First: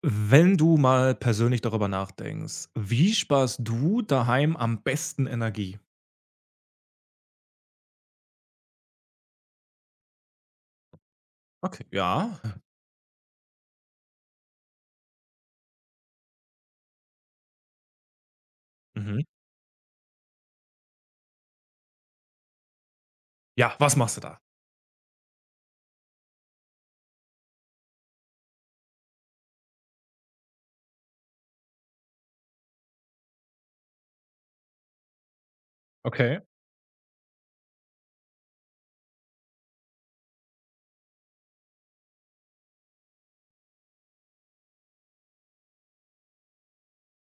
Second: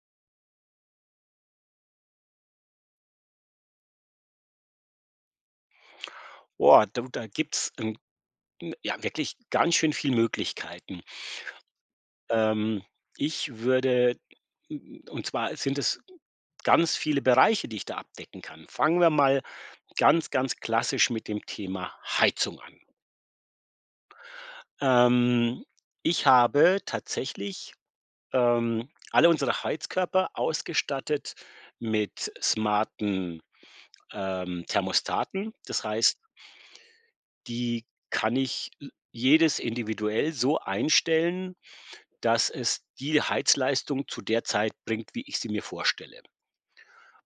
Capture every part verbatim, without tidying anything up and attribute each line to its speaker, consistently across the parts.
Speaker 1: Wenn du mal persönlich darüber nachdenkst, wie sparst du daheim am besten Energie?
Speaker 2: Boah, du, da gibt's, ähm, ja, wirklich ganz schön viel Möglichkeiten.
Speaker 1: Okay. Ja.
Speaker 2: Ähm, ich würde Und zwar sind es ganz viele Bereiche, die ich da abdecken kann. Fangen wir
Speaker 1: Mhm.
Speaker 2: mal ganz, ganz klassisch mit dem Thema Heizung an.
Speaker 1: Ja, was machst du da?
Speaker 2: Ähm, Ich habe tatsächlich, ähm, alle unsere Heizkörper ausgestattet mit smarten, ähm, Thermostaten. Das heißt,
Speaker 1: Okay.
Speaker 2: die kann ich äh, jedes individuell so einstellen, dass es die Heizleistung zu der Zeit bringt, wie ich sie mir vorstelle.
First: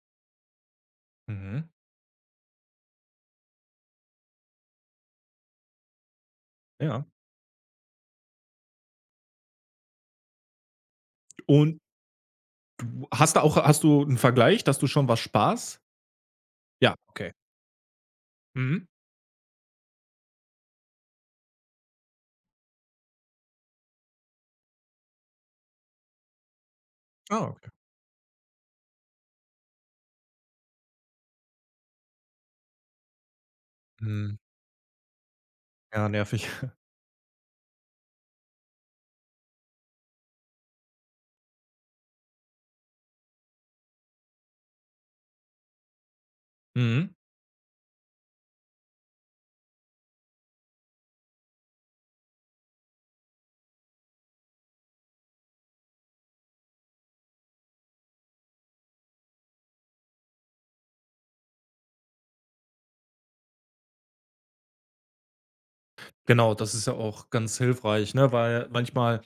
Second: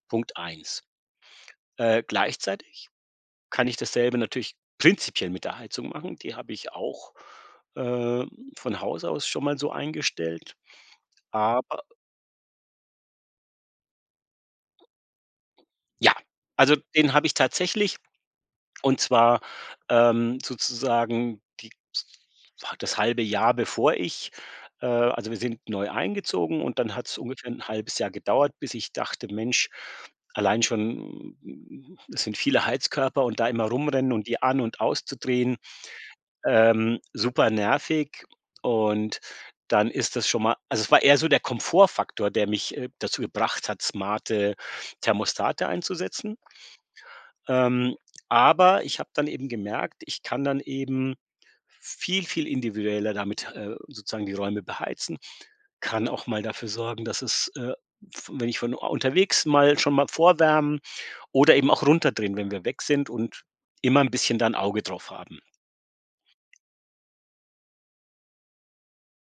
Speaker 2: Punkt eins.
Speaker 1: Mhm.
Speaker 2: Äh, gleichzeitig kann ich dasselbe natürlich prinzipiell mit der Heizung machen. Die habe ich
Speaker 1: Ja.
Speaker 2: auch, äh, von Haus aus schon mal so eingestellt.
Speaker 1: Und
Speaker 2: Aber
Speaker 1: hast du auch hast du einen Vergleich, dass du schon was sparst?
Speaker 2: ja, also
Speaker 1: Ja,
Speaker 2: den habe
Speaker 1: okay.
Speaker 2: ich tatsächlich.
Speaker 1: Mhm.
Speaker 2: Und zwar, ähm, sozusagen die das halbe Jahr bevor ich äh, also wir sind neu eingezogen und dann hat es
Speaker 1: Ah,
Speaker 2: ungefähr ein
Speaker 1: okay.
Speaker 2: halbes Jahr gedauert, bis ich dachte: „Mensch, allein schon, mm, es sind viele Heizkörper und da immer rumrennen und
Speaker 1: Mhm.
Speaker 2: die an und auszudrehen,
Speaker 1: Ja, nervig.
Speaker 2: ähm, super nervig." Und dann ist das schon mal Also es war eher so der Komfortfaktor, der mich, äh, dazu gebracht hat, smarte Thermostate einzusetzen.
Speaker 1: Mhm.
Speaker 2: Ähm, aber ich habe dann eben gemerkt, ich kann dann eben viel, viel individueller damit, äh, sozusagen die Räume beheizen, kann auch mal dafür sorgen, dass es, äh, f- wenn ich von unterwegs mal schon mal vorwärmen oder eben auch runterdrehen, wenn wir weg sind und immer ein bisschen da 'n Auge drauf haben.
Speaker 1: Genau, das ist ja auch ganz hilfreich, ne? Weil manchmal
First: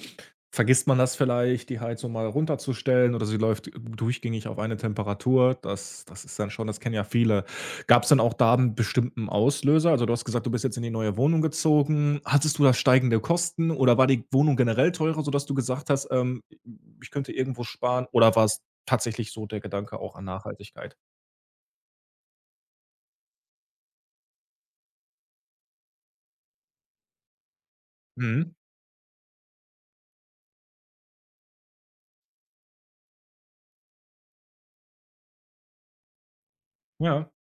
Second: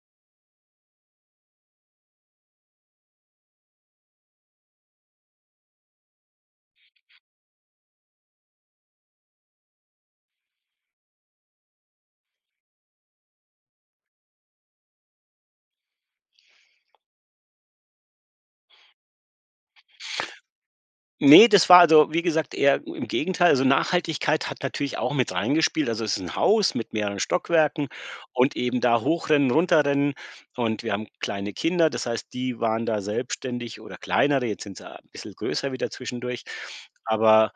Speaker 1: vergisst man das vielleicht, die Heizung mal runterzustellen oder sie läuft durchgängig auf eine Temperatur. Das das ist dann schon das kennen ja viele. Gab es dann auch da einen bestimmten Auslöser? Also, du hast gesagt, du bist jetzt in die neue Wohnung gezogen. Hattest du da steigende Kosten oder war die Wohnung generell teurer, sodass du gesagt hast, ähm: „Ich könnte irgendwo sparen“, oder war es tatsächlich so der Gedanke auch an Nachhaltigkeit?
Speaker 2: Ne, das war also, wie gesagt, eher im Gegenteil. Also, Nachhaltigkeit hat natürlich auch mit reingespielt. Also, es ist ein Haus mit mehreren Stockwerken
Speaker 1: Mhm.
Speaker 2: und eben da hochrennen, runterrennen, und wir haben kleine Kinder. Das heißt, die waren da selbstständig oder kleinere, jetzt sind sie ein bisschen größer wieder zwischendurch,
Speaker 1: Ja.
Speaker 2: aber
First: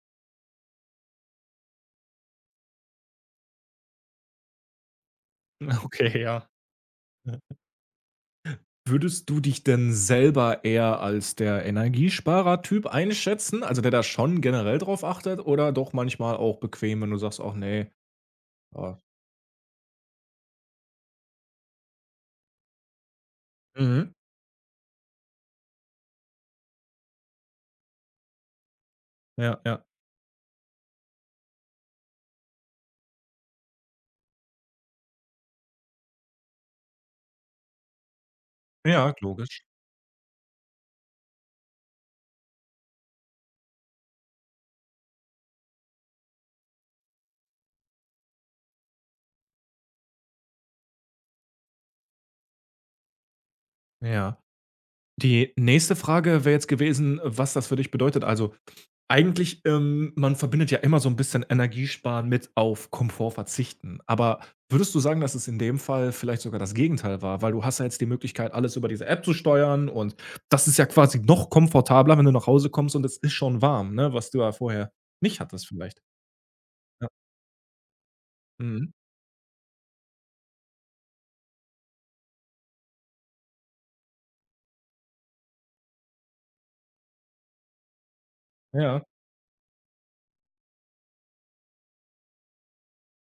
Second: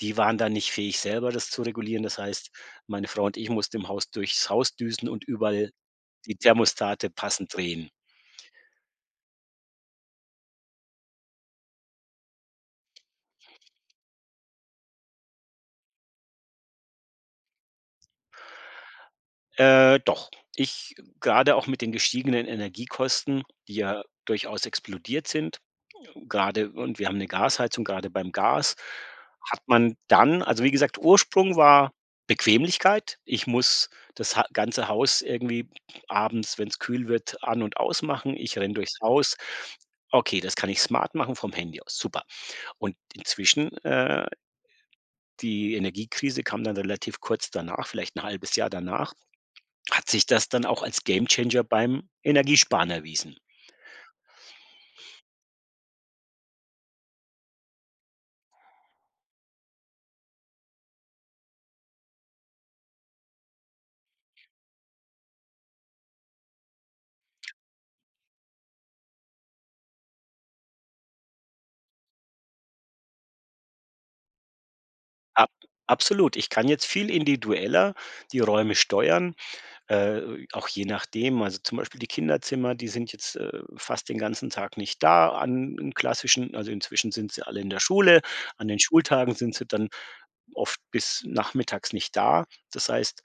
Speaker 2: die waren da nicht fähig, selber das zu regulieren. Das heißt, meine Frau und ich mussten im Haus durchs Haus düsen und überall
Speaker 1: Okay,
Speaker 2: die
Speaker 1: ja.
Speaker 2: Thermostate passend drehen.
Speaker 1: Würdest du dich denn selber eher als der Energiesparer-Typ einschätzen, also der da schon generell drauf achtet oder doch manchmal auch bequem, wenn du sagst: „Ach nee? ah“
Speaker 2: Äh, doch. Ich gerade auch mit den gestiegenen Energiekosten, die ja
Speaker 1: Mhm.
Speaker 2: durchaus explodiert sind, gerade und wir haben eine Gasheizung, gerade beim Gas
Speaker 1: Ja,
Speaker 2: hat
Speaker 1: ja.
Speaker 2: man dann, also, wie gesagt, Ursprung war Bequemlichkeit. Ich muss das ha ganze Haus irgendwie abends, wenn es kühl wird, an und ausmachen. Ich renne durchs
Speaker 1: Ja,
Speaker 2: Haus.
Speaker 1: logisch.
Speaker 2: Okay, das kann ich smart machen vom Handy aus, super. Und inzwischen, äh die Energiekrise kam dann relativ kurz danach, vielleicht ein halbes Jahr danach. Hat sich das dann auch als Gamechanger beim Energiesparen erwiesen.
Speaker 1: Ja. Die nächste Frage wäre jetzt gewesen, was das für dich bedeutet. Also, eigentlich, ähm, man verbindet ja immer so ein bisschen Energiesparen mit auf Komfort verzichten. Aber würdest du sagen, dass es in dem Fall vielleicht sogar das Gegenteil war? Weil du hast ja jetzt die Möglichkeit, alles über diese App zu steuern und das ist ja quasi noch komfortabler, wenn du nach Hause kommst und es ist schon warm, ne, was du ja vorher nicht
Speaker 2: Ab
Speaker 1: hattest vielleicht.
Speaker 2: Absolut. Ich kann jetzt
Speaker 1: Ja.
Speaker 2: viel individueller die Räume
Speaker 1: Mhm.
Speaker 2: steuern, äh, auch je nachdem. Also, zum Beispiel die Kinderzimmer, die sind jetzt, äh, fast den ganzen Tag nicht da an 'n klassischen also, inzwischen sind sie alle in der Schule. An den
Speaker 1: Ja.
Speaker 2: Schultagen sind sie dann oft bis nachmittags nicht da. Das heißt,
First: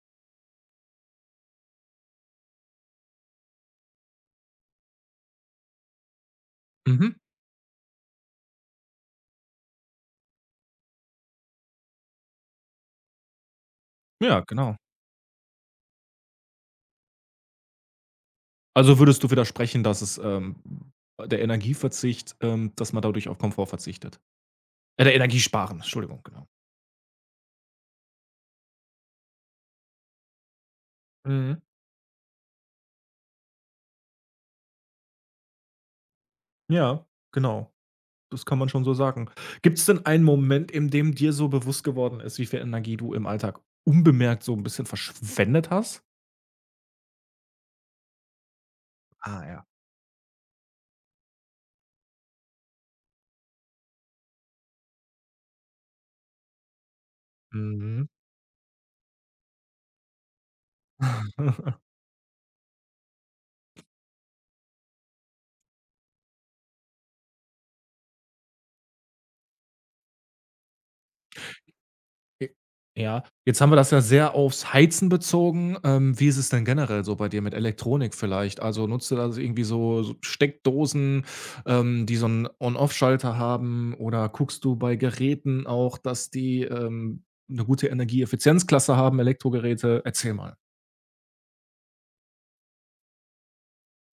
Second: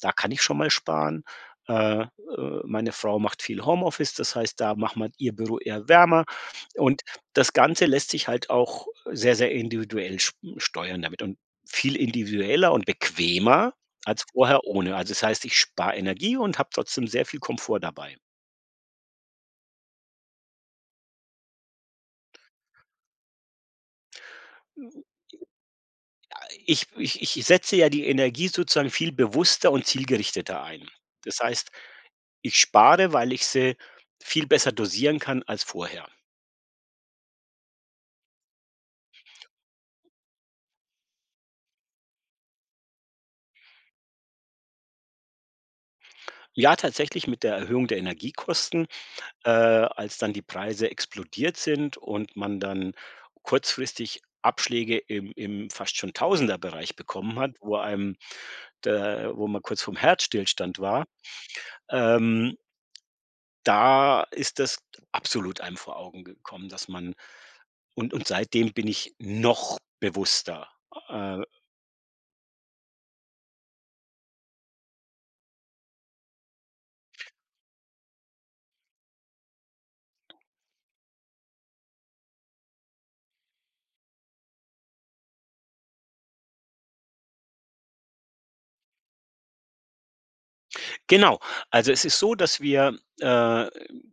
Speaker 2: da kann ich schon mal sparen. Äh, äh, Meine Frau macht viel Homeoffice, das heißt, da macht man ihr Büro eher wärmer. Und
Speaker 1: Mhm.
Speaker 2: das Ganze lässt sich halt auch sehr, sehr individuell sch- steuern damit und viel individueller und bequemer als
Speaker 1: Ja,
Speaker 2: vorher
Speaker 1: genau.
Speaker 2: ohne. Also das heißt, ich spare Energie und habe trotzdem sehr viel Komfort dabei.
Speaker 1: Also, würdest du widersprechen, dass es, ähm der Energieverzicht ähm, dass man dadurch auf Komfort verzichtet? Oder Energie sparen, Entschuldigung, genau.
Speaker 2: Ich, ich, ich setze ja die Energie sozusagen viel bewusster und zielgerichteter ein. Das
Speaker 1: Mhm.
Speaker 2: heißt, ich spare, weil ich sie viel besser dosieren kann als vorher.
Speaker 1: Ja, genau. Das kann man schon so sagen. Gibt es denn einen Moment, in dem dir so bewusst geworden ist, wie viel Energie du im Alltag unbemerkt so ein bisschen verschwendet hast?
Speaker 2: Ja, tatsächlich mit der Erhöhung der Energiekosten,
Speaker 1: Ah
Speaker 2: äh,
Speaker 1: ja.
Speaker 2: als dann die Preise explodiert sind und man dann kurzfristig Abschläge im im fast schon Tausenderbereich bekommen hat, wo
Speaker 1: Mhm.
Speaker 2: einem da, wo man kurz vom Herzstillstand war. Ähm, Da ist das absolut einem vor Augen gekommen, dass man und und seitdem bin ich noch bewusster, äh,
Speaker 1: J ja, jetzt haben wir das ja sehr aufs Heizen bezogen. Ähm, wie ist es denn generell so bei dir mit Elektronik vielleicht? Also, nutzt du da so irgendwie so so Steckdosen, ähm, die so einen On-Off-Schalter haben oder guckst du bei Geräten auch, dass die, ähm, 'ne gute Energieeffizienzklasse haben, Elektrogeräte? Erzähl mal.
Speaker 2: Genau. Also, es ist so, dass wir, äh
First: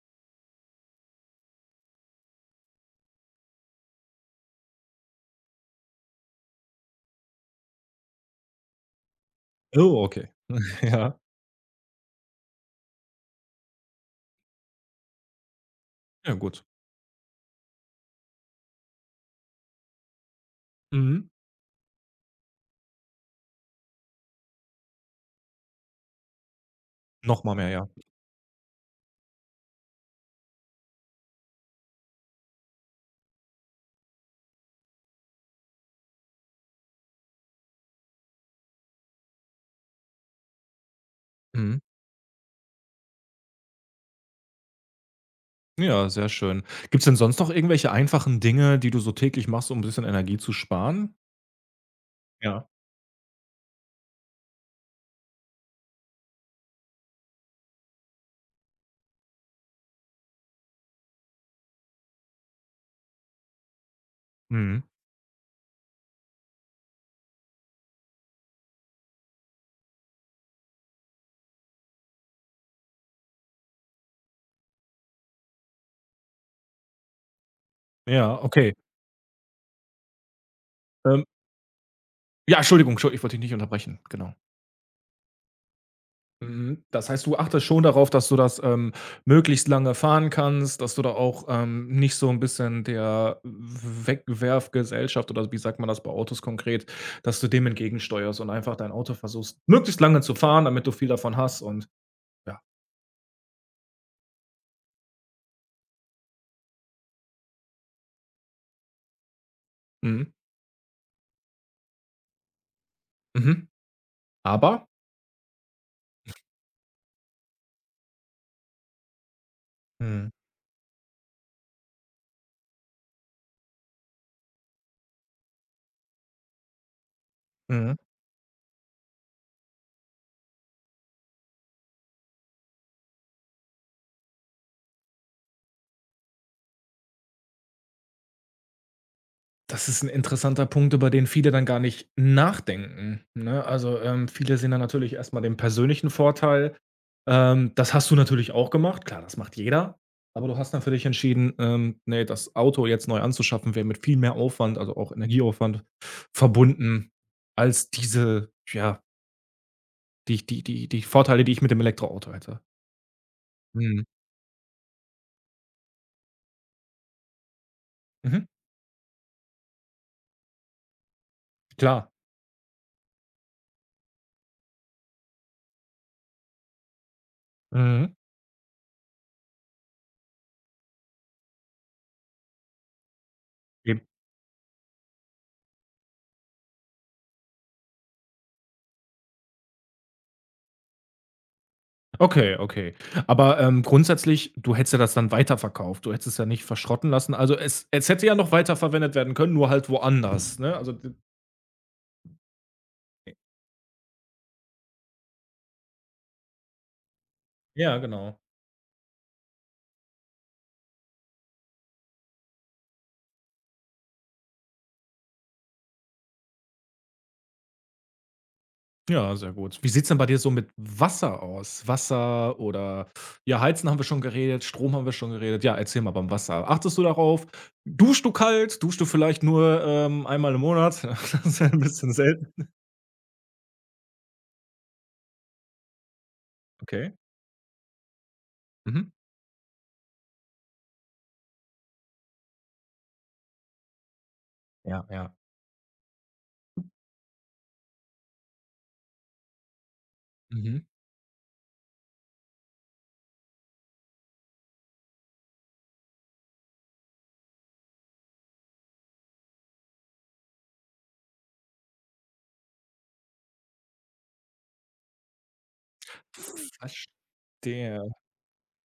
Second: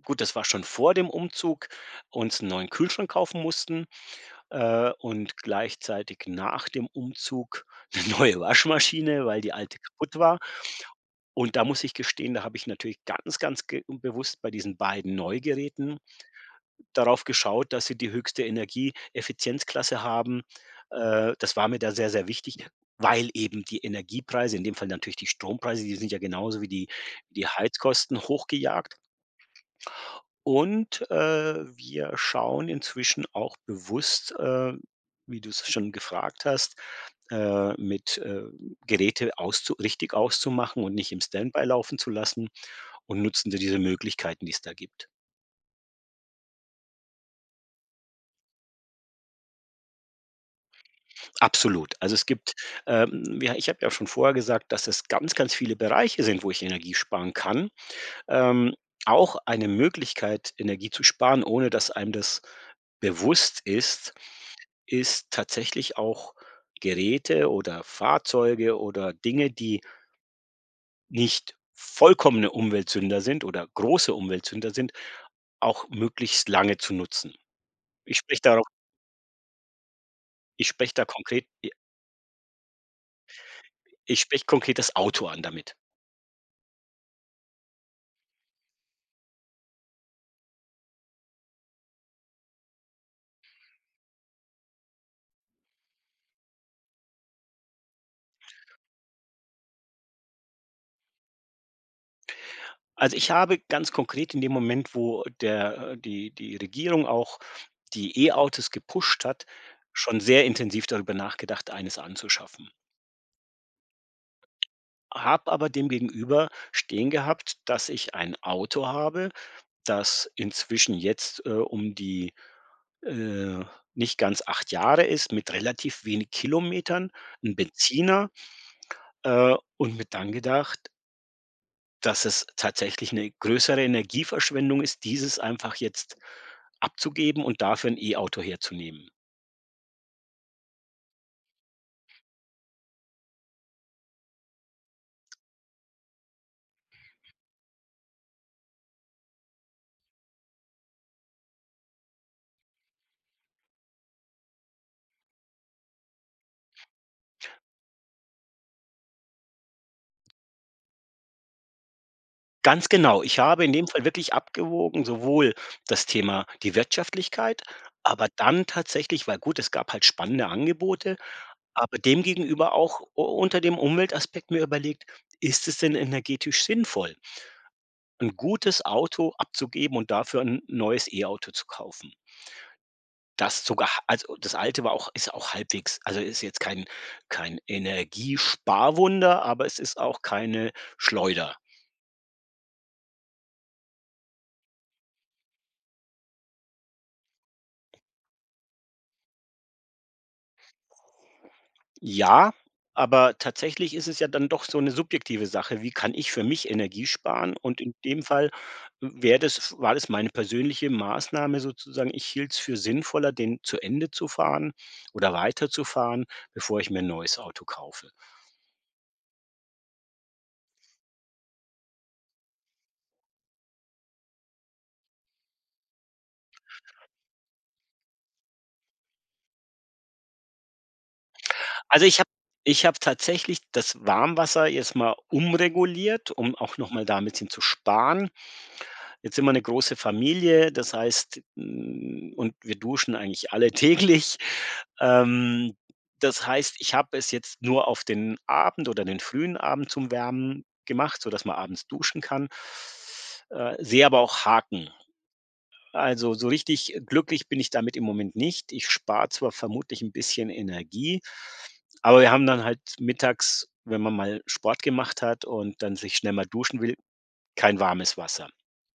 Speaker 2: gut, das war schon vor dem Umzug, uns einen neuen Kühlschrank kaufen mussten, äh, und gleichzeitig nach dem Umzug eine neue Waschmaschine, weil die alte
Speaker 1: Oh,
Speaker 2: kaputt
Speaker 1: okay.
Speaker 2: war.
Speaker 1: Ja.
Speaker 2: Und da muss ich gestehen, da habe ich natürlich ganz, ganz ge bewusst bei diesen beiden Neugeräten
Speaker 1: Ja, gut.
Speaker 2: darauf geschaut, dass sie die höchste Energieeffizienzklasse haben.
Speaker 1: Mhm.
Speaker 2: Äh, das war mir da sehr, sehr wichtig, weil eben die Energiepreise, in dem Fall natürlich die Strompreise, die sind ja genauso wie die
Speaker 1: Noch
Speaker 2: die
Speaker 1: mal mehr, ja.
Speaker 2: Heizkosten hochgejagt. Und, äh, wir schauen inzwischen auch bewusst, äh, wie du es schon gefragt hast, äh, mit, äh, Geräte auszu richtig auszumachen und nicht im Standby
Speaker 1: Mhm.
Speaker 2: laufen zu lassen, und nutzen da diese Möglichkeiten, die es da gibt.
Speaker 1: Ja, sehr schön. Gibt es denn sonst noch irgendwelche einfachen Dinge, die du so täglich machst, um ein bisschen Energie zu sparen?
Speaker 2: Absolut. Also, es gibt,
Speaker 1: Ja.
Speaker 2: ähm ja, ich habe ja schon vorher gesagt, dass es ganz, ganz viele Bereiche sind, wo ich Energie sparen kann. Ähm, Auch eine Möglichkeit, Energie zu sparen, ohne dass einem das bewusst ist,
Speaker 1: Mhm.
Speaker 2: ist tatsächlich auch Geräte oder Fahrzeuge oder Dinge, die nicht vollkommene Umweltsünder sind oder große Umweltsünder sind, auch möglichst lange zu nutzen. Ich
Speaker 1: Ja,
Speaker 2: spreche darauf
Speaker 1: okay.
Speaker 2: ich spreche da
Speaker 1: Ähm,
Speaker 2: konkret
Speaker 1: ja, Entschuldigung, Entschu ich wollte dich nicht unterbrechen,
Speaker 2: Ich
Speaker 1: genau.
Speaker 2: spreche konkret das Auto an damit.
Speaker 1: Mhm. Das heißt, du achtest schon darauf, dass du das, ähm, möglichst lange fahren kannst, dass du da auch, ähm, nicht so ein bisschen der Wegwerfgesellschaft oder wie sagt man das bei Autos konkret, dass du dem entgegensteuerst und einfach dein Auto versuchst, möglichst lange zu fahren, damit du viel davon hast und ja.
Speaker 2: Also, ich habe ganz konkret in dem Moment, wo der äh, die die Regierung auch die E-Autos gepusht hat, schon
Speaker 1: Mhm.
Speaker 2: sehr intensiv darüber nachgedacht, eines anzuschaffen.
Speaker 1: Mhm. Aber?
Speaker 2: Habe aber demgegenüber stehen gehabt, dass ich ein Auto habe,
Speaker 1: Mhm.
Speaker 2: das inzwischen jetzt, äh, um die, äh, nicht ganz acht Jahre ist, mit relativ wenig Kilometern, ein
Speaker 1: Mhm.
Speaker 2: Benziner, äh, und mit dann gedacht, dass es tatsächlich eine größere Energieverschwendung ist, dieses einfach jetzt abzugeben und dafür ein E-Auto herzunehmen.
Speaker 1: Das ist ein interessanter Punkt, über den viele dann gar nicht nachdenken, ne? Also, ähm, viele sehen dann natürlich erst mal den persönlichen Vorteil. Ähm, das hast du natürlich auch gemacht. Klar, das macht jeder, aber du hast dann für dich entschieden, ähm, ne, das Auto jetzt neu anzuschaffen, wäre mit viel mehr Aufwand, also auch Energieaufwand verbunden als diese ja, die die die die Vorteile, die ich mit dem Elektroauto hätte.
Speaker 2: Ganz genau. Ich habe in dem
Speaker 1: Mhm.
Speaker 2: Fall wirklich abgewogen, sowohl das Thema die Wirtschaftlichkeit, aber
Speaker 1: Mhm.
Speaker 2: dann tatsächlich, weil, gut, es gab halt spannende Angebote, aber
Speaker 1: Klar.
Speaker 2: dem gegenüber auch u unter dem Umweltaspekt mir überlegt: „Ist es denn energetisch sinnvoll,
Speaker 1: Mhm.
Speaker 2: ein gutes Auto abzugeben und dafür ein neues E-Auto zu kaufen?" Das sogar, also, das Alte war auch ist auch halbwegs, also, ist jetzt kein kein Energiesparwunder, aber es ist auch keine Schleuder.
Speaker 1: Okay, okay. Aber, ähm, grundsätzlich, du hättest ja das dann weiterverkauft. Du hättest es ja nicht verschrotten lassen. Also, es es hätte ja noch weiterverwendet werden können, nur halt woanders, ne? Also, d
Speaker 2: Ja, aber tatsächlich ist es ja dann doch so eine subjektive Sache. Wie kann ich für mich Energie sparen? Und in
Speaker 1: ja,
Speaker 2: dem
Speaker 1: genau.
Speaker 2: Fall wäre das war das meine persönliche Maßnahme sozusagen. Ich hielt es für sinnvoller, den zu Ende zu fahren oder weiterzufahren, bevor ich mir ein neues Auto kaufe.
Speaker 1: Ja, sehr gut. Wie sieht's denn bei dir so mit Wasser aus? Wasser oder ja, Heizen haben wir schon geredet, Strom haben wir schon geredet. Ja, erzähl mal beim Wasser. Achtest du darauf? Duschst du kalt? Duschst du vielleicht nur, ähm, einmal im Monat? Das ist ja ein
Speaker 2: Also,
Speaker 1: bisschen
Speaker 2: ich habe
Speaker 1: selten.
Speaker 2: ich habe tatsächlich das Warmwasser jetzt mal umreguliert, um auch noch mal
Speaker 1: Okay.
Speaker 2: da 'n bisschen zu sparen.
Speaker 1: Mhm.
Speaker 2: Jetzt sind wir 'ne große Familie, das heißt, hm und wir duschen eigentlich alle täglich.
Speaker 1: Ja, ja.
Speaker 2: Ähm, Das heißt, ich habe es jetzt nur auf den Abend oder den frühen Abend zum Wärmen
Speaker 1: Mhm.
Speaker 2: gemacht, sodass man abends duschen kann. Äh, sehe aber auch Haken. Also, so richtig glücklich bin ich damit im Moment nicht. Ich spare zwar vermutlich ein bisschen Energie, aber wir haben dann halt mittags, wenn man mal Sport gemacht hat und dann sich schnell mal duschen will, kein
Speaker 1: Verstehe.
Speaker 2: warmes Wasser.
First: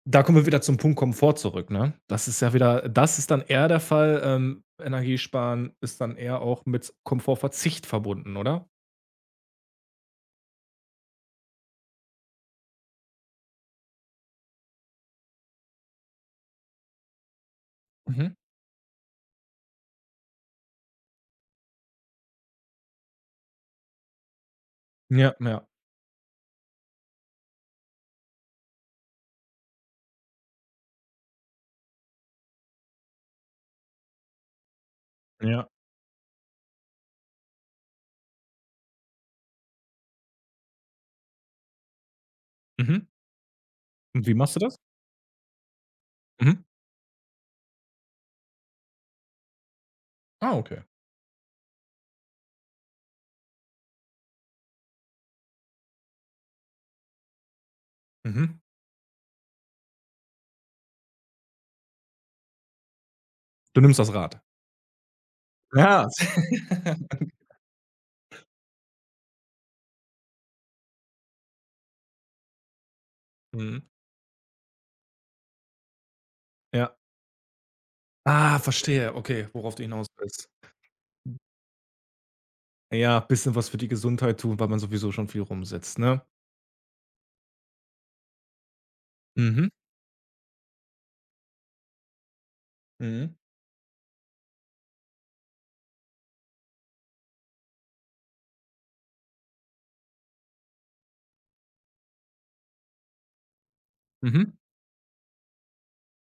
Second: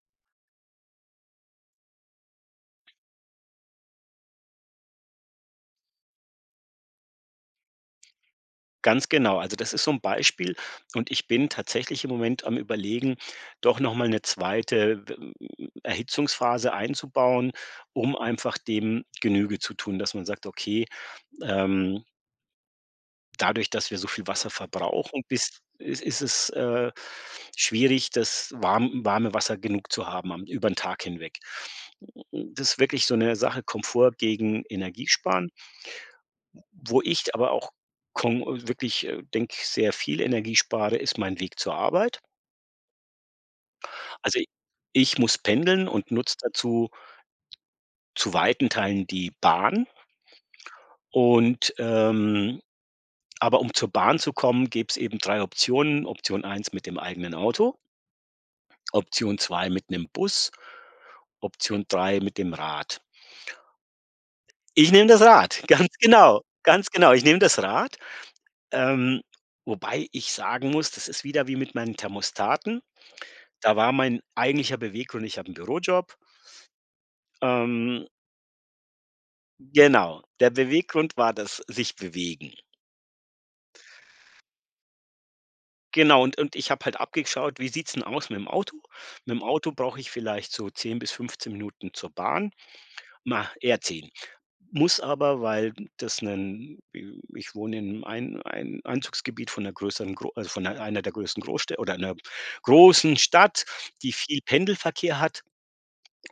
Speaker 1: Da kommen wir wieder zum Punkt Komfort zurück, ne? Das ist ja wieder das ist dann eher der Fall, ähm, Energiesparen ist dann eher auch mit Komfortverzicht verbunden, oder?
Speaker 2: Ganz genau. Also, das ist so ein Beispiel, und ich bin tatsächlich im Moment am Überlegen, doch noch mal 'ne zweite. Erhitzungsphase einzubauen, um
Speaker 1: Mhm.
Speaker 2: einfach dem Genüge zu tun, dass man sagt: „Okay, ähm, dadurch, dass wir so viel Wasser verbrauchen,
Speaker 1: Ja,
Speaker 2: bis
Speaker 1: ja,
Speaker 2: ist ist es, äh, schwierig, das warm warme Wasser genug zu haben am über den Tag hinweg." Das ist wirklich so eine Sache Komfort gegen Energiesparen.
Speaker 1: ja.
Speaker 2: Wo ich aber auch kon wirklich, äh, denke, sehr viel Energie spare, ist mein Weg zur Arbeit.
Speaker 1: Mhm. Und wie
Speaker 2: Also,
Speaker 1: machst du das?
Speaker 2: ich muss pendeln und nutze
Speaker 1: Mhm.
Speaker 2: dazu zu weiten Teilen die Bahn,
Speaker 1: Ah, okay.
Speaker 2: und, ähm aber um zur Bahn zu kommen, gibt es eben drei Optionen. Option eins mit dem eigenen Auto.
Speaker 1: Mhm.
Speaker 2: Option zwei mit 'nem Bus, Option drei mit dem Rad.
Speaker 1: Du nimmst das Rad.
Speaker 2: Ich nehme das Rad, ganz
Speaker 1: Ja.
Speaker 2: genau, ganz genau. Ich nehme das Rad, ähm, wobei ich sagen muss, das ist wieder wie mit meinen Thermostaten. Da
Speaker 1: Mhm.
Speaker 2: war mein eigentlicher Beweggrund, ich habe 'n Bürojob.
Speaker 1: Ja.
Speaker 2: Ähm,
Speaker 1: Ah, verstehe. Okay, worauf du hinaus
Speaker 2: genau,
Speaker 1: willst.
Speaker 2: der Beweggrund war das sich bewegen.
Speaker 1: Ja, bisschen was für die Gesundheit tun, weil man sowieso schon viel rumsitzt, ne?
Speaker 2: Genau, und und ich habe halt abgeschaut, wie sieht's 'n aus mit'm Auto? Mit'm
Speaker 1: Mhm.
Speaker 2: Auto brauche ich vielleicht so zehn bis fünfzehn Minuten zur Bahn,
Speaker 1: Mhm.
Speaker 2: na, eher zehn. Muss aber, weil das 'nen ich wohne in einem Ein Ein Einzugsgebiet von einer größeren Gro also, von einer einer der größten Großstädte, oder einer großen Stadt, die viel
Speaker 1: Mhm.
Speaker 2: Pendelverkehr hat.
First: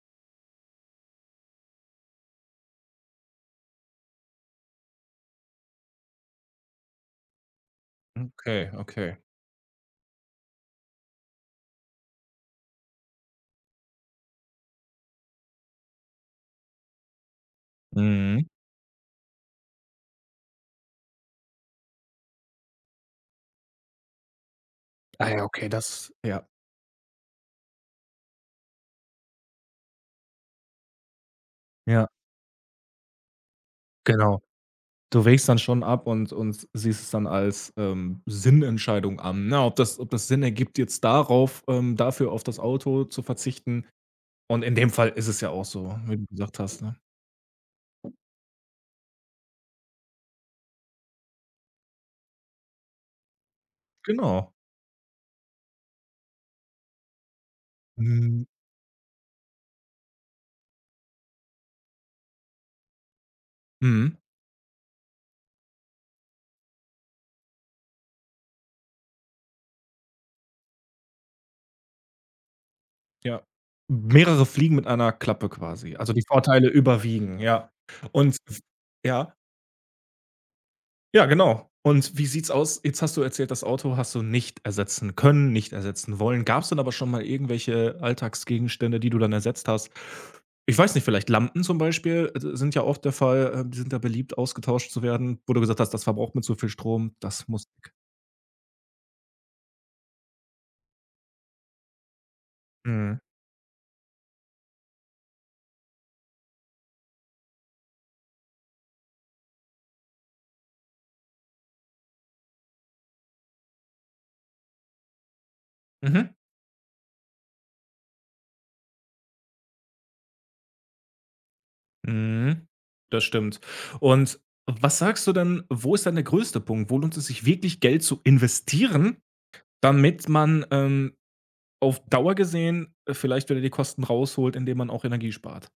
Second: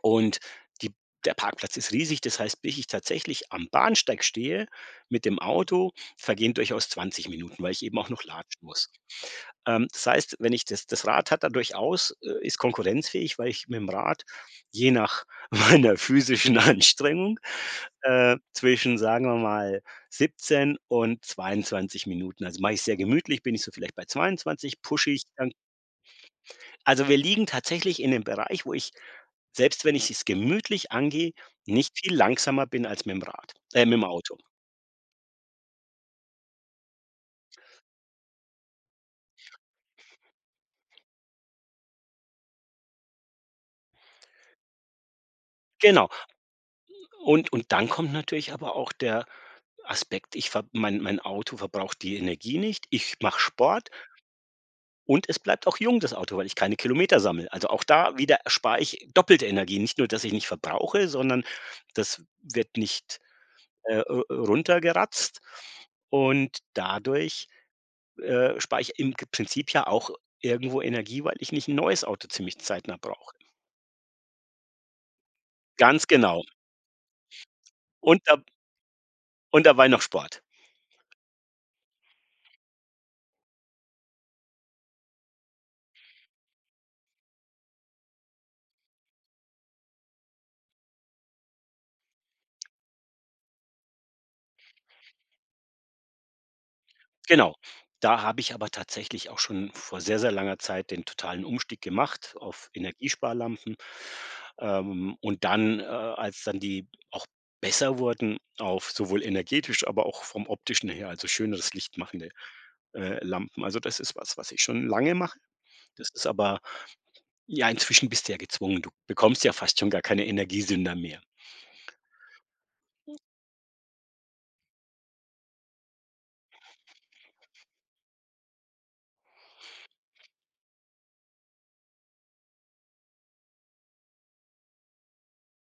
Speaker 2: Und die der Parkplatz ist riesig, das heißt, bis ich tatsächlich am Bahnsteig stehe mit dem Auto, vergehen durchaus zwanzig Minuten, weil ich eben auch noch latschen
Speaker 1: Okay,
Speaker 2: muss.
Speaker 1: okay.
Speaker 2: Ähm, das heißt, wenn ich das das Rad hat da durchaus, äh, ist konkurrenzfähig, weil ich mit dem Rad, je nach meiner physischen Anstrengung, äh,
Speaker 1: Mhm.
Speaker 2: zwischen, sagen wir mal, siebzehn und zweiundzwanzig Minuten, also, mache ich sehr gemütlich, bin ich so vielleicht bei zweiundzwanzig, pushe ich
Speaker 1: Ah ja,
Speaker 2: dann,
Speaker 1: okay, das ja,
Speaker 2: also, wir liegen tatsächlich in dem Bereich, wo ich, selbst wenn ich es gemütlich angehe, nicht
Speaker 1: ja,
Speaker 2: viel langsamer bin als mit dem Rad äh, mit dem Auto.
Speaker 1: genau. Du wägst dann schon ab und und siehst es dann als, ähm, Sinnentscheidung an, ne? Ob das ob das Sinn ergibt, jetzt darauf ähm, dafür auf das Auto zu verzichten. Und in dem Fall ist es ja auch so,
Speaker 2: Genau.
Speaker 1: wie du gesagt hast, ne?
Speaker 2: Und und dann kommt natürlich aber auch der Aspekt, ich ver mein mein Auto verbraucht die Energie nicht, ich mache Sport,
Speaker 1: Genau.
Speaker 2: und es bleibt auch jung, das Auto, weil ich keine Kilometer sammle. Also, auch da wieder
Speaker 1: Mhm.
Speaker 2: spare ich doppelte Energie. Nicht nur, dass ich nicht verbrauche, sondern das wird nicht, äh,
Speaker 1: Mhm.
Speaker 2: ru runtergeratzt, und dadurch äh, spare ich im G- Prinzip ja auch irgendwo Energie, weil ich nicht ein neues Auto ziemlich zeitnah brauche.
Speaker 1: Ja. Mehrere Fliegen mit einer Klappe quasi.
Speaker 2: Ganz
Speaker 1: Also, die
Speaker 2: genau.
Speaker 1: Vorteile überwiegen, ja.
Speaker 2: Und
Speaker 1: Und
Speaker 2: da
Speaker 1: ja?
Speaker 2: und dabei noch Sport.
Speaker 1: Ja, genau. Und wie sieht's aus? Jetzt hast du erzählt, das Auto hast du nicht ersetzen können, nicht ersetzen wollen. Gab's denn aber schon mal irgendwelche Alltagsgegenstände, die du dann ersetzt hast? Ich weiß nicht, vielleicht Lampen zum Beispiel, äh, sind ja oft der Fall, ähm, die sind ja beliebt, ausgetauscht zu werden, wo du gesagt hast: „Das verbraucht mir zu viel Strom, das
Speaker 2: Genau.
Speaker 1: muss weg.“
Speaker 2: Da habe ich aber tatsächlich auch schon vor sehr, sehr langer Zeit den totalen Umstieg gemacht auf
Speaker 1: Mhm.
Speaker 2: Energiesparlampen. Ähm, und dann, äh, als dann die auch besser wurden auf sowohl energetisch, aber auch vom Optischen her, also schöneres Licht machende, äh, Lampen. Also das ist was, was ich schon lange mache. Das ist
Speaker 1: Mhm.
Speaker 2: aber Ja, inzwischen bist du ja gezwungen. Du bekommst ja fast schon gar keine Energiesünder mehr.
Speaker 1: Mhm. Das stimmt. Und was sagst du denn, wo ist dann der größte Punkt? Wo lohnt es sich wirklich, Geld zu investieren, damit man, ähm auf Dauer gesehen, äh, vielleicht wieder die Kosten rausholt, indem man auch Energie spart.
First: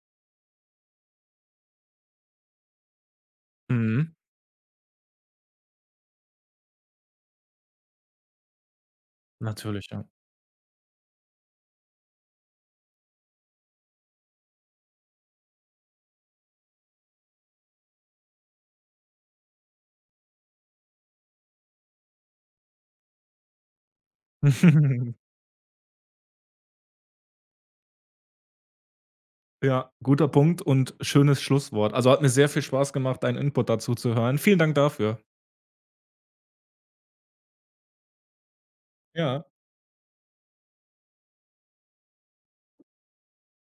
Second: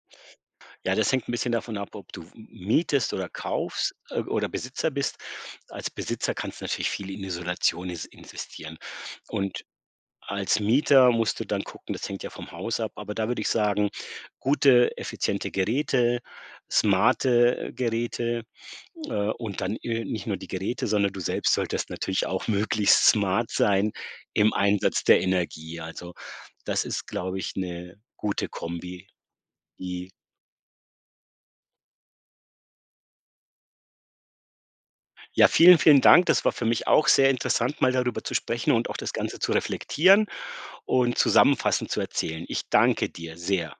Speaker 2: Ja, das hängt ein bisschen davon ab, ob du mietest oder kaufst,
Speaker 1: Mhm.
Speaker 2: äh, oder Besitzer bist. Als Besitzer kannst du natürlich viel in Isolation is investieren. Und
Speaker 1: Natürlich, ja.
Speaker 2: als Mieter musst du dann gucken, das hängt ja vom Haus ab, aber da würde ich sagen, gute, effiziente Geräte, smarte äh, Geräte, Äh, und dann, äh, nicht nur die Geräte, sondern du selbst solltest natürlich auch möglichst smart sein im Einsatz der Energie. Also, das ist, glaube ich, eine gute Kombi,
Speaker 1: Ja,
Speaker 2: die
Speaker 1: guter Punkt und schönes Schlusswort. Also, hat mir sehr viel Spaß gemacht, deinen Input dazu zu hören. Vielen Dank dafür.
Speaker 2: Ja, vielen, vielen Dank. Das war für mich auch sehr interessant, mal darüber zu sprechen und auch das Ganze
Speaker 1: Ja.
Speaker 2: zu reflektieren und zusammenfassend zu erzählen. Ich danke dir sehr.